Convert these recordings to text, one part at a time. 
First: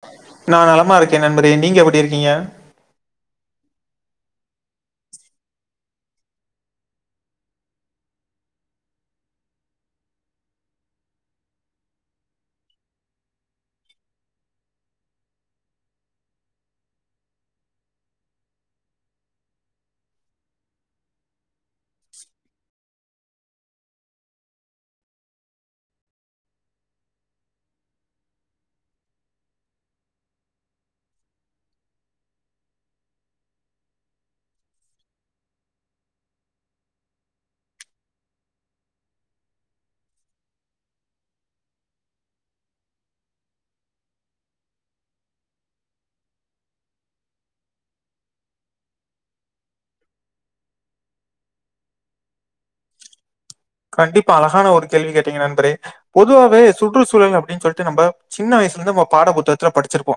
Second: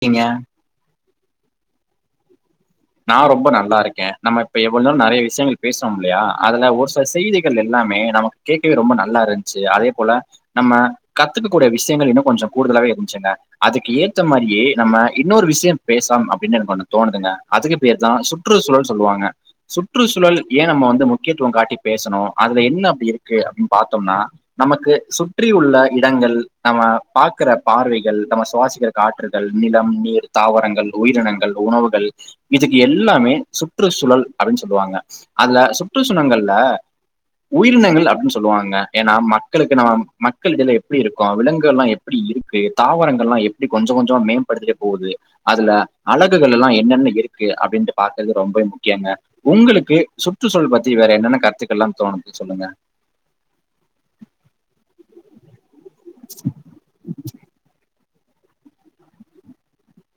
பீங்க நான் நலமா இருக்கேன் நண்பரே நீங்க எப்புடி இருக்கீங்க நான் ரொம்ப நல்லா இருக்கேன் நம்ம இப்ப எவ்வளோ நறைய விஷயங்கள் பேசுறோ இல்லையா அதுல ஒரு சில செய்திகள் எல்லாமே நமக் கேட்கவே ரொம்ப நல்லா இருன்சு அதே போல நம்ம கத்துக்கக்க கூடிய விஷயங்கள் இன்னு கொஞ்சோ கூடுதலாவே இருன்ச்சுங்க அதுக்கு ஏத்த மாரியே நம்ம இன்னொரு விஷயம் பேசாம் அப்டின்னு எனக்கு ஒண்ணு தோணுதுங்க அதுக்கு பேர்தா சுற்றுசூழல் சொல்லுவாங்க சுற்றுசூழல் ஏ நம்ம வந்து முக்கியத்துவ காட்டி பேசணு அதுல என்ன அப்டி இருக்கு அப்டின் பாத்தோம்னா நமக்கு சுற்றி உள்ள இடங்கள் நம்ம பாக்குற பார்வைகள் நம்ம சுவாசிக்கிற காற்றுகள் நிலம் நீர் தாவரங்கள் உயிரினங்கள் உணவுகள் இதுக்கு எல்லாமே சுற்றுசூழல் அப்டின் சொல்லுவாங்க அதுல சுற்றுசூனங்கள்ல உயிரினங்கள் அப்டின் சொல்லுவாங்க ஏன்னா மக்களுக்கு நம்ம மக்கள் தெர்ஞ்சா எப்டி இருக்கு விலங்குகள்லா எப் படி இருக்கு தாவரங்கள்லா எப்டி கொஞ்சோ கொஞ்சமா மேம்படுத்துட்டு போகுது அதுல அழகுகளெல்லா என்னென்ன இருக்கு அப்டின்ட்டு பாக்றது ரொம்பவே முக்கியங்க உங்களுக்கு சுற்றுச்சூழல் பத்தி வேற என்னென்ன கருத்துக்கள்லா தோணுது சொல்லுங்க கண்டிப்பா அழகான ஒரு கேள்வி கேட்டீங்க நண்பரே பொதுவாவே சுற்றுச்சூழல் அப்டின் சொல்ட்டு நம்ப சின்ன வயசுலருந்து நம்ம பாட புத்தகத்துல படிச்சிருப்போ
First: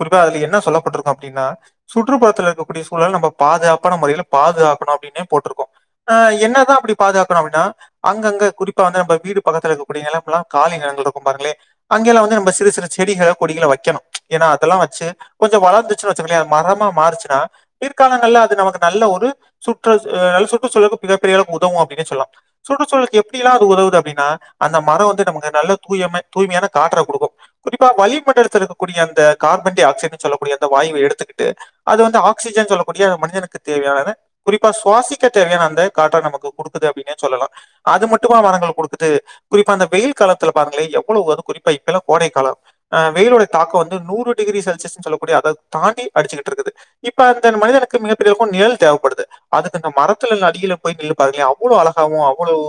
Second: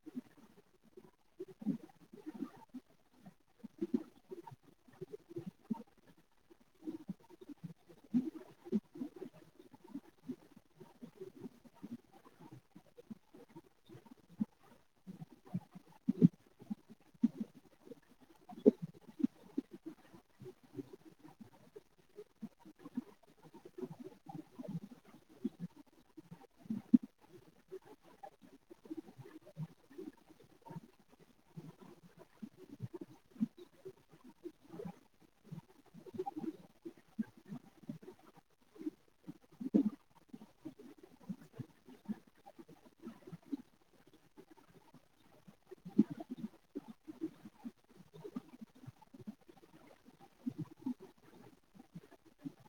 குறிப்பா அதுல என்ன சொல்லப்பட்ருக்கு அப்டின்னா சுற்றுப்புறத்துல இருக்கக்கூடிய சூழல் நம்ம பாதுகாப்பான முறைல பாதுகாக்கணு அப்டின்னே போட்ருக்கு ஆ என்னதா அப்டி பாதுகாக்கணு அப்டின்னா அங்கங்க குறிப்பா வந்து நம்ம வீடு பக்கத்துல இருக்ககூடிய நிலம்லா காலி நிலங்கள்ருக்கு பாருங்ளே அங்கேலா வந்து நம்ம சிறு சிறு செடிகள கொடிகள வைக்கணு ஏன்னா அதெல்லா வச்சு கொஞ்சோ வளந்துச்சுனு வச்சுக்ங்ளே மரமா மாறுச்சுனா பிற்காலங்கள்ல அது நமக்கு நல்ல ஒரு சுற்ற அ நல்ல சுற்றுச்சூழலுக்கு மிகப் பெரிய அளவ்க் உதவு அப்டின்னே சொல்லா சுற்றுச்சூழல்க்கு எப்டிலாம் அது உதவுது அப்டின்னா அந்த மரோ வந்து நமக்கு நல்ல தூயமை தூய்மையான காற்ற குடுக்கு குறிப்பா வளிமண்டலத்துல இருக்கக்கூடிய அந்த கார்பன் டை ஆக்சைடுன்னு சொல்லக்கூடிய அந்த வாயுவ எடுத்துக்கிட்டு அது வந்து ஆக்சிஜன் சொல்லக்கூடிய மனிதனுக்கு தேவையானத குறிப்பா சுவாசிக்க தேவையான அந்த காற்ற நமக்கு குடுக்குது அப்டின்னே சொல்லலா அது மட்டுமா மரங்கள் குடுக்குது குறிப்பா அந்த வெயில் காலத்துல பாருங்ளே எவ்ளோ வரு குறிப்பா இப்பெல்லா கோடை காலோ அ வெயிலுடைய தாக்கோ வந்து நூறு டிகிரி செல்சியஸ்ன் சொல்லக்கூடிய அத தாண்டி அடிச்சுட்டு இருக்குது இப்ப அந்த மனிதனுக்கு [unintelligible] நிழல் தேவப்படுது அதுக் அந்த மரத்துலல் அடியில போய் நின்னு பாருங்களே அவ்ளோ அழகாவு அ அவ்வளவு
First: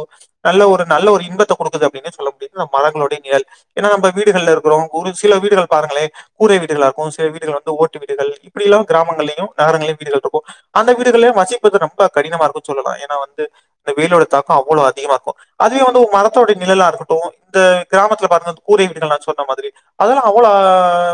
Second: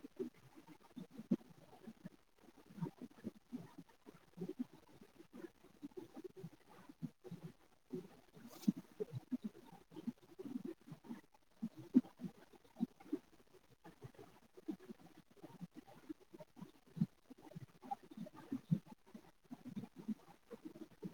நல்ல ஒரு நல்ல ஒரு இன்பத்த குடுக்குது அப்டின்னே சொல்ல முடியு மரங்களுடைய நிழல் ஏன்னா நம்ம வீடுகள்ல இருக்றோ ஒரு சில வீடுகள் பாருங்ளே கூரை வீடுகளாருக்கு சில வீடுகள் வந்து ஓட்டு வீடுகள் இப்டில்லா கிராமங்கள்லயு நகரங்களயு வீடுகள்ருக்கு அந்த வீடுகள்ல வசிப்பது ரொம்ப கடினமாருக்கு சொல்லலா ஏன்னா வந்து இந்த வெயிலோட தாக்கோ அவ்ளோ அதிகமாக்கு அதுவே வந்து ஒரு மரத்தோடைய நிழல்லா இருக்கட்டு இந்த கிராமத்துல பாருங்க இந்த கூரை வீடுகள்லா சொன்ன மாதிரி அதெல்லா அவ்ளோ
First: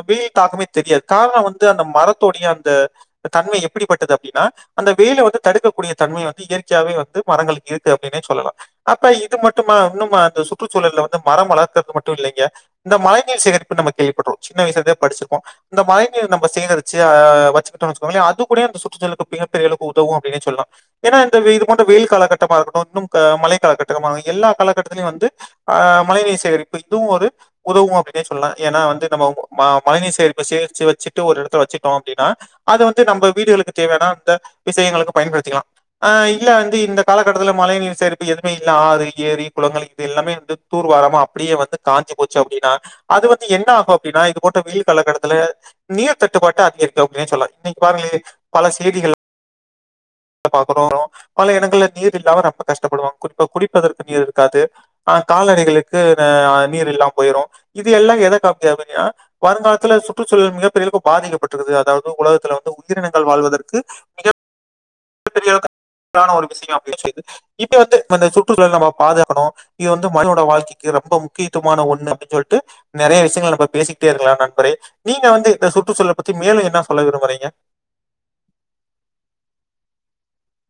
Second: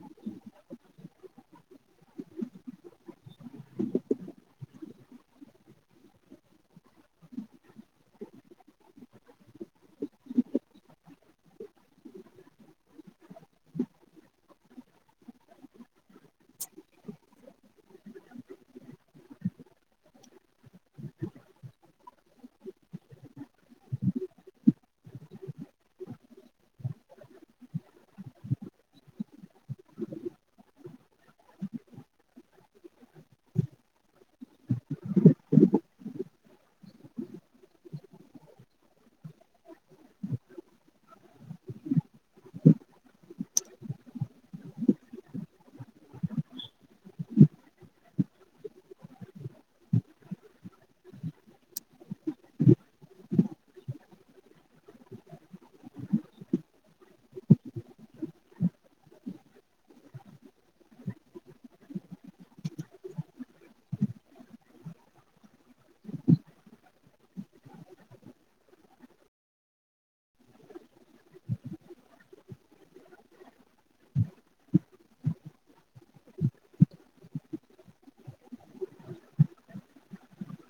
வெயில் தாக்கமே தெரியாது காரணோ வந்து அந்த மரத்தோடைய அந்த அந்த தன்ம எப்டிப்பட்டது அப்டின்னா அந்த வெயில வந்து தடுக்கக்கூடிய தன்மை வந்து இயற்கையாகவே வந்து மரங்களுக்கு இருக்கு அப்டின்னே சொல்லலா அப்ப இது மட்டும்மா இன்னுமா அந்த சுற்றுச்சூழல்ல வந்து மரம் வளர்க்கறது மட்டு இல்லைங்க இந்த மழைநீர் சேகரிப்பு நம்ம கேள்விப்பட்ரு சின்ன வயசுலருந்தே படிச்சுருக்கோ அந்த மழை நீர் நம்ம சேகரிச்சு அ வச்சுகிட்டோன் வச்சுக்கோங்ளே அது கூடயு அந்த சுற்றுச்சூழலுக்கு மிக பெரியளவுக்கு உதவு அப்டினே சொல்லா ஏன்னா இந்த இது போன்ற வெயில் காலகட்டமா இருக்கட்டு இன்னும் மழை காலகட்டமா எல்லா காலகட்டத்திலயு வந்து ஆ மழைநீர் சேகரிப்பு இதுவு ஒரு உதவு அப்டின்னே சொல்லா ஏன்னா வந்து நம்ம வ் மழை நீர் சேகரிப்ப சேகரிச்சு வச்சுட்டு ஒரு இடத்துல வச்சுக்ட்டோ அப்டின்னா அது வந்து நம்ம வீடுகளுக்கு தேவையான அந்த விஷயங்களுக்கு பயன்படுத்திக்கலா ஆ இல்ல வந்து இந்த காலகட்டத்துல மழை நீர் சேகரிப்பு எதுமே இல்ல ஆறு ஏரி குளங்கள் இது எல்லாமே வந்து தூர்வாராம அப்டியே வந்து காஞ்சு போச்சு அப்டின்னா அது வந்து என்ன ஆகு அப்டின்னா இது போன்ற வெயில் காலக்கட்டத்துல நீர் தட்டுப்பாட்ட அதிகரிக்கு அப்டின்னே சொல்லா இன்னைக் பாருங்ளே பல செய்திகள் பாக்குறோ பல இடங்கள்ல நீர் இல்லாம ரொம்ப கஷ்டப்படுவாங்க குறிப்பா குடிப்பதற்கு நீர் இருக்காது ஆ கால்நடைகளுக்கு ந அ நீர் இல்லாம போயிரு இது எல்லா எத காப்பயா கு நியா வருங்காலத்துல சுற்றுச்சூழல் மிகப்பெரியளவுக்கு பாதிக்கப்பட்டுருக்குது அதாவது உலகத்துல வந்து உயிரினங்கள் வாழ்வதற்கு பெரிய அளவுக்கு கான ஒரு மிஸ்ஸிங்கா போயிருச்சு இது இப்ப வந்து இந்த சுற்றுச்சூழலை நம்ம பாதுகாக்கணு இது வந்து மனிதனோட வாழ்க்கைக்கு ரொம்ப முக்கியத்துவமான ஒண்ணு அப்டின் சொல்ட்டு நெறைய விஷயங்கள நம்ப பேசிக்கிட்டே இருக்கங்களா நண்பரே நீங்க வந்து இந்த சுற்றுச்சூழல் பத்தி மேலு என்ன சொல்ல விரும்புறீங்க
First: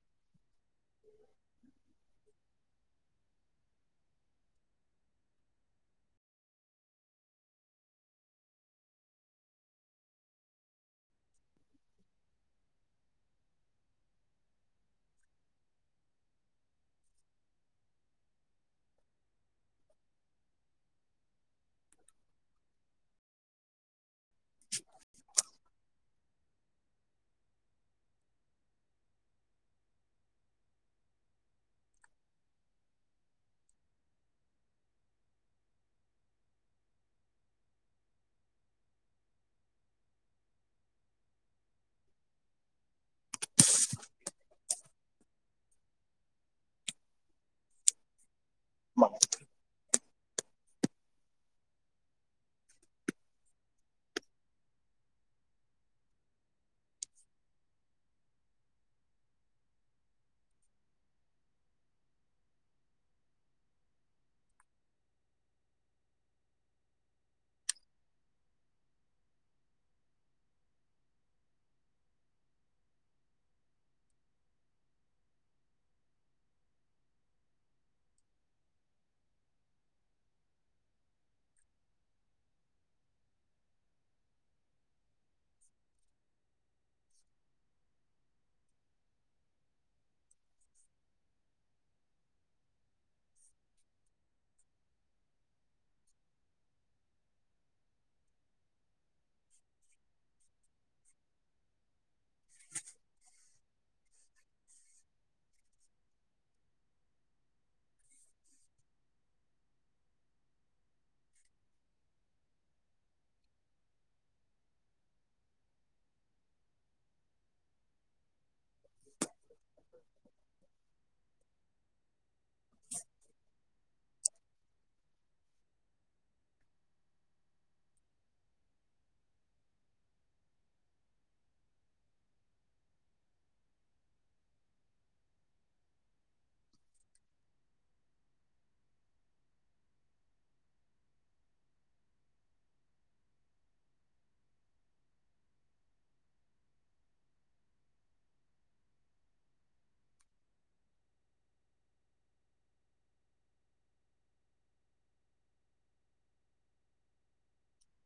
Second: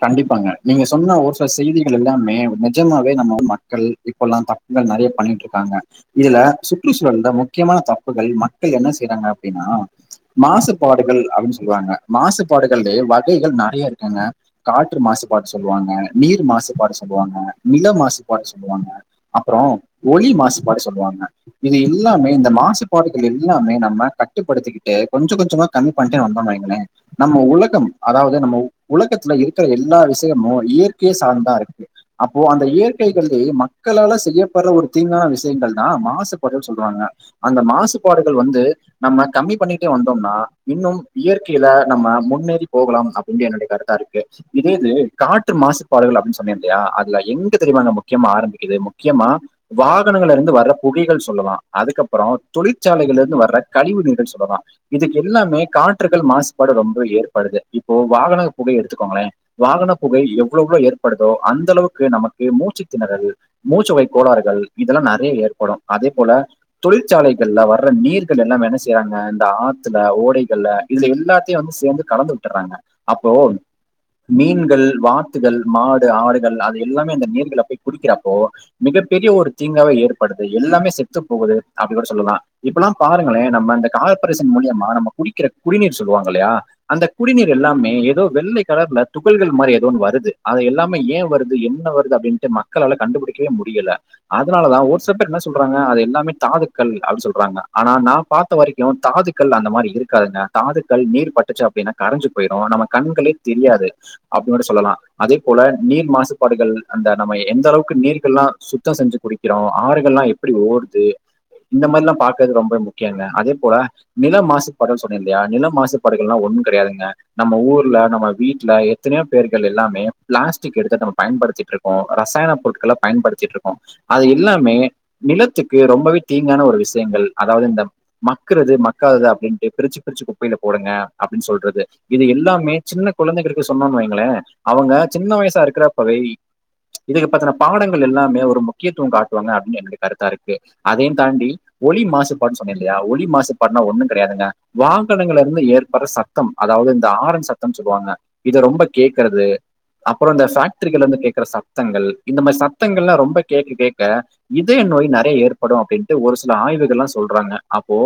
கண்டிப்பாங்க நீங்க சொன்ன ஒரு சில செய்திகள் எல்லாமே நெஜமாவே நம்ம வந்து மக்கள் இப்போல்லா தப்புகள் நெறய பண்ணிட்டு ருக்காங்க இதுல சுற்றுச்சூழல்ல முக்கியமான தப்புகள் மக்கள் என்ன செய்றாங்க அப்டினா மாசுபாடுகள் அப்டின்னு சொல்லுவாங்க மாசுபாடுகள்லயே வகைகள் நெறைய இருக்குங்க காற்று மாசுபாடு சொல்லுவாங்க நீர் மாசுபாடு சொல்லுவாங்க நில மாசுபாடு சொல்லுவாங்க அப்பறோ ஒலி மாசுபாடு சொல்லுவாங்க இது எல்லாமே இந்த மாசுபாடுகள் எல்லாமே நம்ம கட்டுப்படுத்திக்கிட்டு கொஞ்ச கொஞ்சமா கம்மி பண்ணிட்டே வந்தோனு வைங்களே நம்ம உலகம் அதாவ்து நம்ம உ உலகத்தில இருக் கிற எல்லா விஷயமு இயற்கைய சாந்துதா இருக்கு அப்போ அந்த இயற்கைகள்ளயே மக்களால செய்யப்படுற ஒரு தீங்கான விஷயங்கள்னா மாசுபாடுனு சொல்றாங்க அந்த மாசுபாடுகள் வந்து நம்ம கம்மி பண்ணிட்டே வந்தோம்னா இன்னும் இயற்கையில நம்ம முன்னேறி போகலாம் அப்படின்டு என்னுடைய கருத்தா இரு கு இதே இது காற்று மாசுப்பாடுகள் அப்படின்னு சொன்னே இல்லையா அதுல எங்க தெரியுமா முக்கியமா ஆரம்பிக் கிது முக்கியமா வா கனங்கல்ல இருந்து வர்ற புகைகள் சொல்லலா அதுக்கப்பறோ தொழிற்சாலைகள்ல இருந்து வர்ற கழிவு நீர்கள் சொல்லலா இதுக்கு எல்லாமே காற்றுகள் மாசுபாடு ரொம்ப ஏற்படுது இப்போ வாகன புகை எடு த்துக்கோங்களே வாகன புகை எவ்வளவ்ளோ ஏற்படுதோ அந்த அளவுக்கு நமக்கு மூச்சு திணறல் மூச்சுவை கோளாறுகள் இதெல்லா நெறைய ஏற்படும் அதே போல தொழிற்சாலைகள்ல வர்ற நீர்கள் எல்லாம் என்ன செய்யறாங்க இந்த ஆத்துல ஓடைகள்ல இதுல எல்லாத்தையு வந்து சேந்து கலந்து விட்டுறாங்க அப்போ மீன்கள் வாத்துகள் மாடு ஆடுகள் அது எல்லாமே அந்த நீர்கள போய் குடிக்கிறப்போ மிகப்பெரிய ஒரு தீங்காவே ஏற்படுது எல்லாமே செத்து போகுது அப்டி கூட சொல்லலா இப்பெல்லா பாருங்களே நம்ம அந்த கார்பரேஷன் மூலியமா நம்ம குடிக்கிற குடிநீர் சொல்லுவாங்க இல்லையா அந்த குடிநீர் எல்லாமே எதோ வெள்ளை கலர்ல துகள்கள் மாரி ஏதோ ஒன்னு வருது அத எல்லாமே ஏன் வருது என்ன வருது அப்படின்ட்டு மக்களால கண்டுபிடிக்கவே முடியல அதனால தா ஒரு சில பேர் என்ன சொல்றாங்க அது எல்லாமே தாதுக்கல் அப்டி சொல்றாங்க ஆனா நா பாத் த்த வரைக்கு தாதுக்கள் அந்த மாரி இருக்காதுங்க தாதுக்கள் நீர் பட்டுச்சு அப்டின்னா கரஞ்சு போயிரு நம்ம கண்களே தெரியாது அப்டின்னு கூட சொல்லலா அதே போல நீர் மாசுபாடுகள் அந்த நம்ம எந்த அளவுக்கு நீர்கள்லாம் சுத்தம் செஞ்சு குடி க்கிறோ ஆறுகள் ல்லா எப்டி ஓடுது இந்த மாரி ல்லா பாக்குறது ரொம்ப முக்கியங்க அதே போல நில மாசுபாடுகள் சொன்னே இல்லையா நில மாசுப்பாடுகள் ல்லா ஒண்ணு கெடையாதுங்க நம்ம ஊர்ல நம்ம வீட்ல எத்தனையோ பேர்கள் எல்லாமே பிளாஸ்டிக் கிட்டத்தட்ட நம்ம பயன்படுத்திட்டு இருக்கோ ரசாயன பொருட்கள பயன்படுத் த்திட்டு இருக்கோ அது எல்லாமே நிலத்துக்கு ரொம்பவே தீங்கான ஒரு விஷயங்கள் அதாவது இந்த மக்குறது மக்காதது அப்டின்ட்டு பிரிச்சு பிரிச்சு குப்பைல போடுங்க அப்டின்னு சொல்றது இது எல்லாமே சின்ன கொழந்தைகளுக்கு சொன்னோன்னு வைங்களே அவுங்க சின்ன வயசா இருக்கிறப்பவே இதுக்கு பத்தின பாடங்கள் எல்லாமே ஒரு முக்கியத்துவம் காட்டுவாங்க அப்டின்னு என்னுடைய கருத்தா இருக்கு அதையும் தாண்டி ஒலி மாசுபாடு சொன்னே இல்லையா ஒலி மாசுபாடுனா ஒன்னு கெடையாதுங்க வாகனங்கள்ள இருந்து ஏற்படுற சத் தம் அதாவது இந்த ஆறன் சத்தம் சொல்லுவாங்க இத ரொம்ப கேக்குறது அப்பறோ இந்த ஃபக்டரிகள்ல இருந்து கேக்குற சத்தங்கள் இந்த மாரி சத்தங்கள்லா ரொம்ப கேக்க கேக்க இதய நோய் நறைய ஏற்படு அப்டின்ட்டு ஒரு சில ஆய்வுகள்லா சொல்றாங்க அப்போ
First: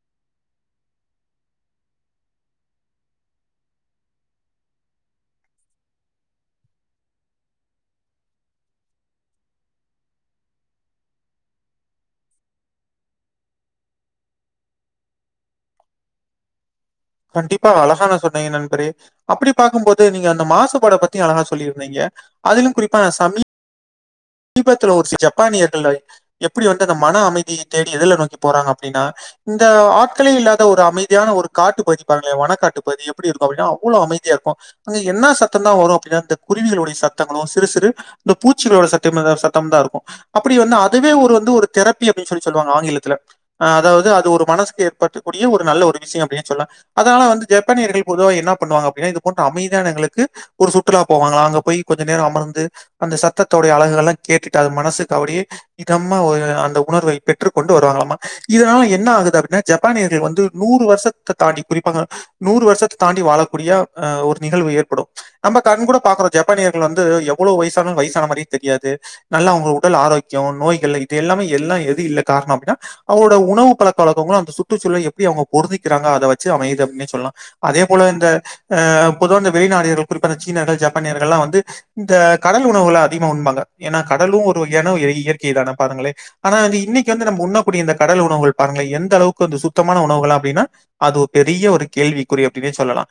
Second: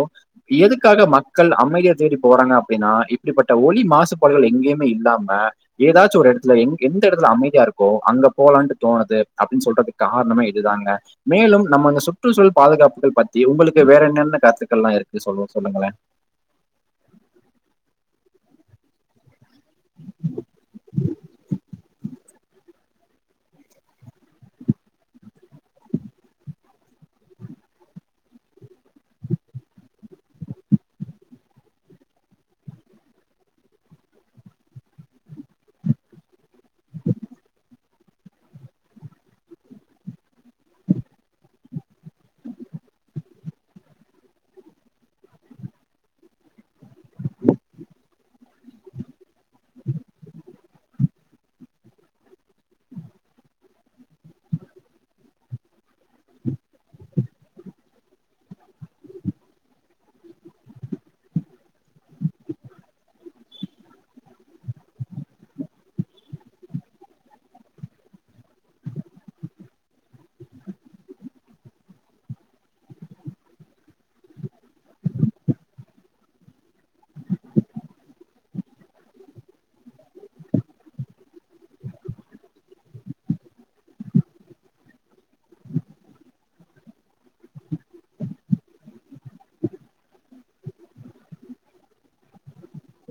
எதுக்காக மக்கள் அமைதிய தேடி போறாங்க அப்டின்னா இப்டிப்பட்ட ஒலி மாசுபாடுகள் எங்கேமே இல்லாம எதாச்சு ஒரு எடத்துல எங்க எந்த எடத்துல அமைதியா இருக்கோ அங்க போலான்ட்டு தோணுது அப்டின்னு சொல்றதுக் காரணமே இதுதாங்க மேலும் நம்ம இந்த சுற்றுச்சூழல் பாதுகாப்புகள் பத்தி உங்குளுக்கு வேற என்னென்ன கருத்துக்கள்லா இருக்கு சகோ சொல்லுங்களே கண்டிப்பா அழகாக சொன்னீங்க நன்றி அப்டி பாக்கும்போது நீங்க அந்த மாசுபாட பத்தி அழகா சொல்லிருந்திங்க அதிலு குறிப்பா சமீ மீபத்துல ஒரு சில ஜப்பானியர்கள் எப்டி வந்து அந்த மன அமைதிய தேடி எதுல நோக்கி போறாங்க அப்டின்னா இந்த ஆட்களே இல்லாத ஒரு அமைதியான ஒரு காட்டு பகுதி பாருங்களே வனக்காட்டு பகுதி எப்டி இருக்கு அப்டின்னா அவ்ளோ அமைதியா இருக்கு அங்க என்னா சத்தந்தா வரு அப்டின்னா இந்த குருவிகளுடைய சத்தங்களு சிறு சிறு இந்த பூச்சிகளோட சத் [unintelligible] சத்தம் தா இருக்கு அப்டி வந்து அதுவே ஒரு வந்து ஒரு தெரப்பி அப்டின் சொல்லி சொல்லுவாங்க ஆங்கிலத்துல அ அதாவது அது ஒரு மனசுக்கு ஏற்படுத்தக்கூடிய ஒரு நல்ல ஒரு விஷ்யம் அப்டின் சொல்வே அதனால வந்து ஜப்பானியர்கள் பொதுவா என்ன பண்ணுவாங்க அப்டின்னா இது போன்ற அமைதியானங்களுக்கு ஒரு சுற்றுலா போவாங்களா அங்க போய் கொஞ்ச நேரோ அமர்ந்து அந்த சத்தத்தோ அழகுகள்லா கேட்டுட்டு அது மனசுக்கு அப்டியே இதமா ஓ அந்த உணர்வை பெற்றுக்கொண்டு வருவாங்களாமா இதனால என்ன ஆகுது அப்டின்னா ஜப்பானியர்கள் வந்து நூறு வர்ஷ த்தத தாண்டி குறிப்பாக நூறு வர்ஷத்த தாண்டி வாழக்கூடிய அ ஒரு நிகழ்வு ஏற்படு நம்ப கண் கூட பாக்குறோ ஜப்பானியர்கள் வந்து எவ்ளோ வய்சானாலு வய்சானமாரி தெரியாது நல்லா அவங்க உடல் ஆரோக்கியம் நோய்கள் இது எல்லாமே எல்லாம் எது இல்ல காரணோ அப்டின்னா அவுங்ளோட உணவு பழக்க வழக்கங்களு அந்த சுற்றுச்சூழல எப்டி அவங்க பொருந்திக்கிறாங்க அத வச்சு அமையுது அப்டின்னே சொல்லா அதே போல இந்த அ பொதுவா இந்த வெளிநாடியர்கள் குறிப்பா இந்த சீனர்கள் ஜப்பானியர்கள் எல்லா வந்து இந்த கடல் உணவுகள அதிகமா உண்பாங்க ஏனா கடலு ஒரு வகையான இ இயற்கை தானே பாருங்களே ஆனா அது இன்னைக்கு வந்து நம்ம உண்ணக்கூடிய இந்த கடல் உணவுகள் பாருங்களே எந்த அளவுக்கு வந்து சுத்தமான உணவுகள் அப்டின்னா அது ஒரு பெரிய ஒரு கேள்விக்குறி அப்டின்னே சொல்லலா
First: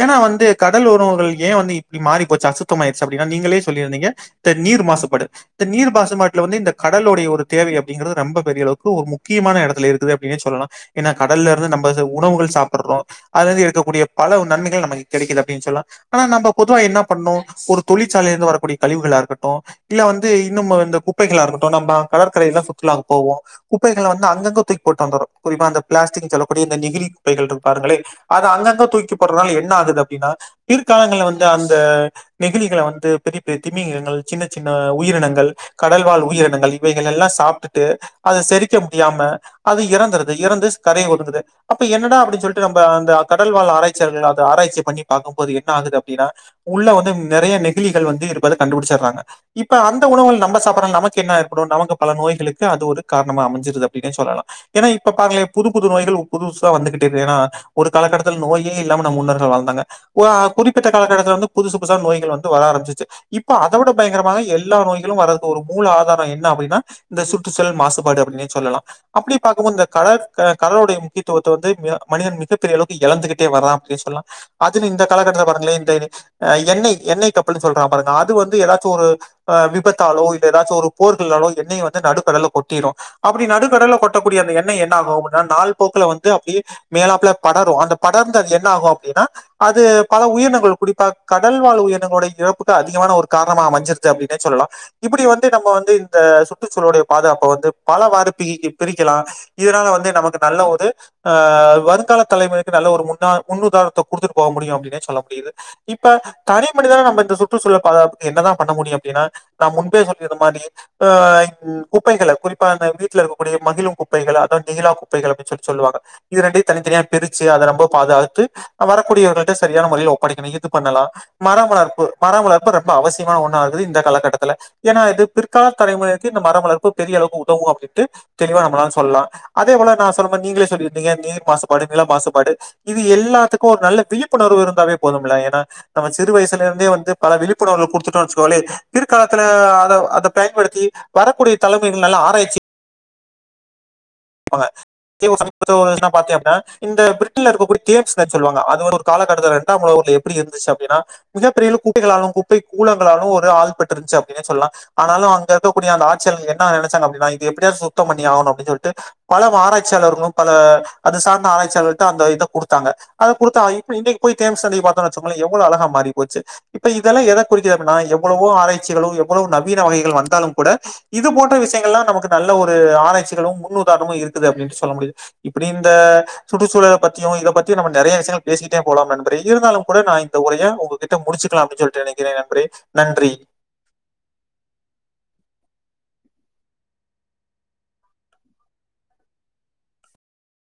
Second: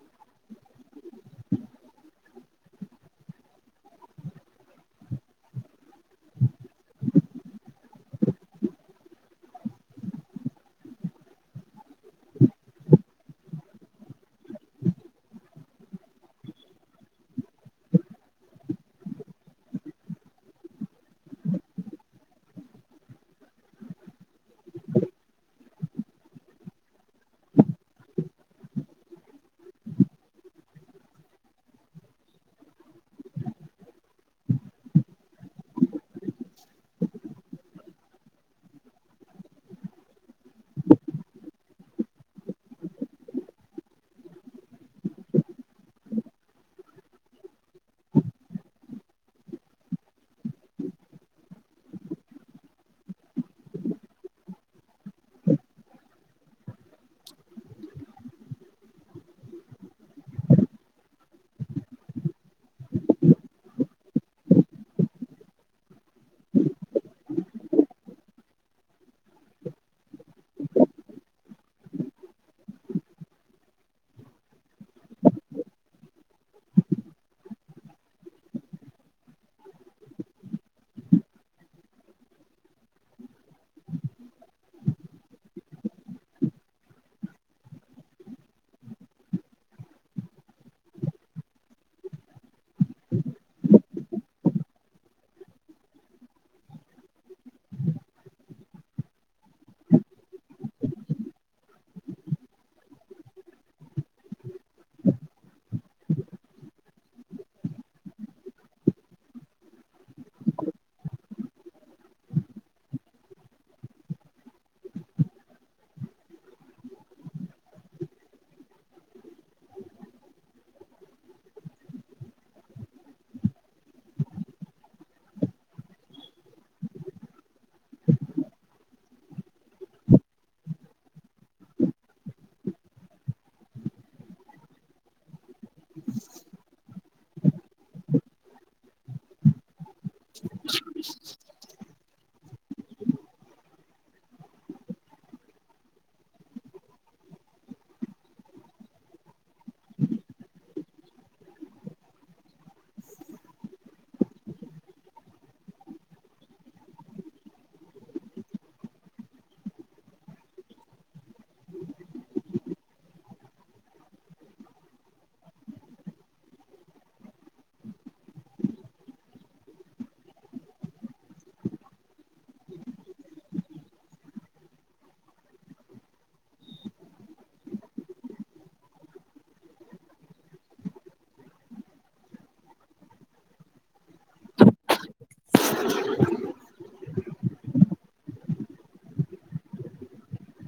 ஏனா வந்து கடல் உனவுகள் ஏன் வந்து இப்டி மாறி போச்சு அசுத்தமாயிடுச்சு அப்டின்னா நீங்களே சொல்லிருந்தீங்க இந்த நீர் மாசுபடு இந்த நீர் பாசுமாட்ல வந்து இந்த கடலுடைய ஒரு தேவை அப்டிங்கறது ரொம்ப பெரிய அளவுக்கு ஒரு முக்கியமான எடத்துல இருக்குது அப்டின்னே சொல்லலா ஏனா கடல்லருந்து நம்ப இத உணவுகள் சாப்புட்றோ அதுலேந்து எடுக்க கூடிய பலவு நன்மைகள் நமக்கு கெடைக்குது அப்டின் சொல்லா ஆனா நம்ப பொதுவா என்ன பண்ணோ ஒரு தொழிற்சாலைலருந்து வரக்கூடிய கழிவுகளா இருக்கட்டு டு இல்ல வந்து இன்னு இந்த குப்பைகளா இருக்கட்டு நம்ப கடற்கரையல்லா சுற்றாலாவுக்கு போவோ குப்பைகள வந்து அங்கங்க தூக்கி போட்டு வந்துர்றோ குறிப்பா அந்த பிளாஸ்டிக் சொல்லக்கூடிய அந்த நெகிழி குப்பைகள் இருக்கு பாருங்களே அத அங்கங்க தூக்கி போட்றதுனால என்ன ஆகுது அப்டின்னா பிற்காலங்கள வந்து அந்த நெகிழிகள வந்து பெரிய பெரிய திமிங்கிலங்கள் சின்ன சின்ன உயிரினங்கள் கடல்வாழ் உயிரினங்கள் இவைகள் எல்லா சாப்ட்டுட்டு அது செரிக்க முடியாம அது இறந்துருது இறந்து கரை ஒதுங்குது அப்ப என்னடா அப்டின் சொல்லிட்டு நம்ப அந்த கடல் வாழ் ஆராய்ச்சியாளர்கள் அத ஆராய்ச்சி பண்ணி பாக்கும்போது என்ன ஆகுது அப்டின்னா உள்ள வந்து நெறைய நெகழிகள் வந்து இருப்பத கண்டுபுடிச்சர்றாங்க இப்ப அந்த உணவுகள் நம்ம சாப்பற நமக்கு என்ன ஏற்படும் நமக்கு பல நோய்களுக்கு அது ஒரு காரணமா அமைஞ்சருது அப்டின்னே சொல்லலா ஏனா இப்ப பாருங்களே புது புது நோய்கள் புதுசா வந்துகிட்டேது ஏனா ஒரு காலக்கட்டத்துல நோயே இல்லாம நம் முன்னோர்கள் வாழ்ந்தாங்க ஓ ஆ குறிப்பிட்ட காலகட்டத்துல வந்து புதுசு புசா நோய்கள் வந்து வர ஆரம்பிச்சிச்சு இப்போ அத விட பயங்கரமாக எல்லா நோய்களு வரதுக்கு ஒரு மூல ஆதாரம் என்ன அப்டின்னா இந்த சுற்றுச்சழல் மாசுபாடு அப்டின்னே சொல்லலா அப்டி பாக்கும்போது இந்த கடல் க கடலுடைய முக்கியத்துவத்த வி வந்து மனிதன் மிகப்பெரிய அளவுக்கு எழந்துகிட்டே வரான் அப்டினே சொல்லா அதுல இந்த காலகட்டத்துல பாருங்களே இந்த எண்ணெய் எண்ணெய் கப்பல்னு சொல்றாங்க பாருங்க அது வந்து எதாவ இப்ப ஒரு அ விபத்தாலோ இல்ல ஏதாச்சு ஒரு போர்களாலோ எண்ணெய வந்து நடுக்கடல்ல கொட்டிரோ அப்புடி நடுக் கடல்ல கொட்டக்கூடிய அந்த எண்ணெய் என்ன ஆகோ அப்டின்னா நாள் போக்குல வந்து அப்டியே மேலாப்ல படரோ அந்த படர்ந்து அது என்ன ஆகோ அப்டின்னா அது பல உயிரினங்கள் குறிப்பா கடல் வாழ் உயிரினங்களோடய இறப்புக்கு அதிகமான ஒரு காரண மா அமஞ்சிருச்னே அப்டின்னே சொல்லலாம் இப்புடி வந்து நம்ம வந்து இந்த சுற்றுச்சூழலோடைய பாதுகாப்ப வந்து பலவாறு பீக்கு பிரிக்கலா இதனால வந்து நமக்கு நல்ல ஒது ஆ வருங்கால தலைமுறைக்கி நல்ல ஒரு முன்னா முன்னுதாரணத்த குடுத்துட்டு போக முடியும் அப்டின்னே சொல்ல முடியுது இப்ப தனி மனிதனா நம்ம இந்த சுற்றுச்சூழல பாதுகாப் என்னதா பண்ண முடியு அப்டின்னா நா முன்பே சொல்லியிருந்த மாரி ஆ ம் குப்பைகள குறிப்பா அந்த வீட்ல இருக்கக்கூடிய மகிழு குப்பைகள அதா நீலா குப்பைகள அப்டின் சொல்லி சொல்லுவாங்க இத ரெண்டயூ தனித்தனியா பிரிச்சு அத ரொம்போ பாதுகாத்து வரக்கூடியவர்கள்ட்ட சரியான மொறையில ஒப்படைக்கணு இது பண்ணலா மரோ வளர்ப்பு மரோ வளர்ப்ப ரொம் ப அவசியமா ஒண்ணா ஆகுது இந்த காலகட்டத்துல ஏன்னா இது பிற்கால தலைமுறைக்கு இந்த மரம் வளர்ப்பு பெரிய அளவுக்கு உதவோ அப்டின்ட்டு தெளிவா நம்மலாள சொல்லலா அதே போல நா சொன்ன மாரி நீங்களே சொல்லியிருந்தீங்க நீர் மாசுபாடு நில மாசுபாடு இது எல்லாத்துக்கோ ஒரு நல்ல விழிப்புணர்வு இருந்தாவே போதும்ல ஏன்னா நம்ம சிறுவயசுல இர்ந்தே வந்து பல விழிப்புணர்வு குடுத்துட்டோ வெச்சுகோங்ளே பிற்காலத்துல அத அத பயன்படுத்தி வரக்கூடிய தலைமைகள் நல்லா ஆராய்ச்சி வாங்க இதுவே ஒரு சமீபத்துல ரீசனா பாத்தே அப்டீனா இந்த பிரெட்டுல இருக்ககூடிய கேக்ஸ் பேக் சொல்வாங்க அது ஒரு காலகட்டத்துல ரெண்டாம் உலகப் போர்லயேப் எப்டி இருந்துச்சு அப்டீன்னா மிகப்பெரியளவு குட்டைகளாலோ குப்பை கூலங்களாலோ ஒரு ஆள்பட்டிருந்துச்சு அப்டீன்னே சொல்லலா ஆனாலு அங்க இருக்கக்கூடிய அந்த ஆட்சியாளர்கள் என்ன நெனச்சாங்க அப்டீன்னா இது எப்டியாவது சுத்தோ பண்ணி ஆவனோ அப்டீன்னு சொல்ட்டு பல ஆராய்ச்சியாளர்களு பல அது சார்ந்த ஆராய்ச்சியாள்ட்ட அந்த இத குடுத்தாங்க அத குடுத்தா இப்ப இன்னிக்கி போய் தேம்ஸ் நதிய பாத்தா வெச்சுக்கோங்ளே எவ்ளோ அழகா மாறி போச்சு இப்ப இதெல்லா எத குறிக்குது அப்டீனா எவ்ளோ ஆராய்ச்சிகளு எவ்வுளோ நவீன வகைகள் வந்தாலு கூட இது போன்ற விஷயங்கள்லா நமக்கு நல்ல ஒரு ஆராய்ச்சிகளும் முன்னுதாரனமு இருக்குது அப்டீனு சொல்ல முடியுது இப்புடி இந்த சுற்றுச்சூழல பத்தியு இத பத்தி நம்ம நெறய விஷயங்கள் பேசிக்கிட்டே போலா நண்பரே இருந்தாலு கூட நா இந்த உரைய உங்க உங்க கிட்ட முடிச்சுக்கலா அப்டினு சொல்ட்டு நெனைக்குறே நண்பரே நன்றி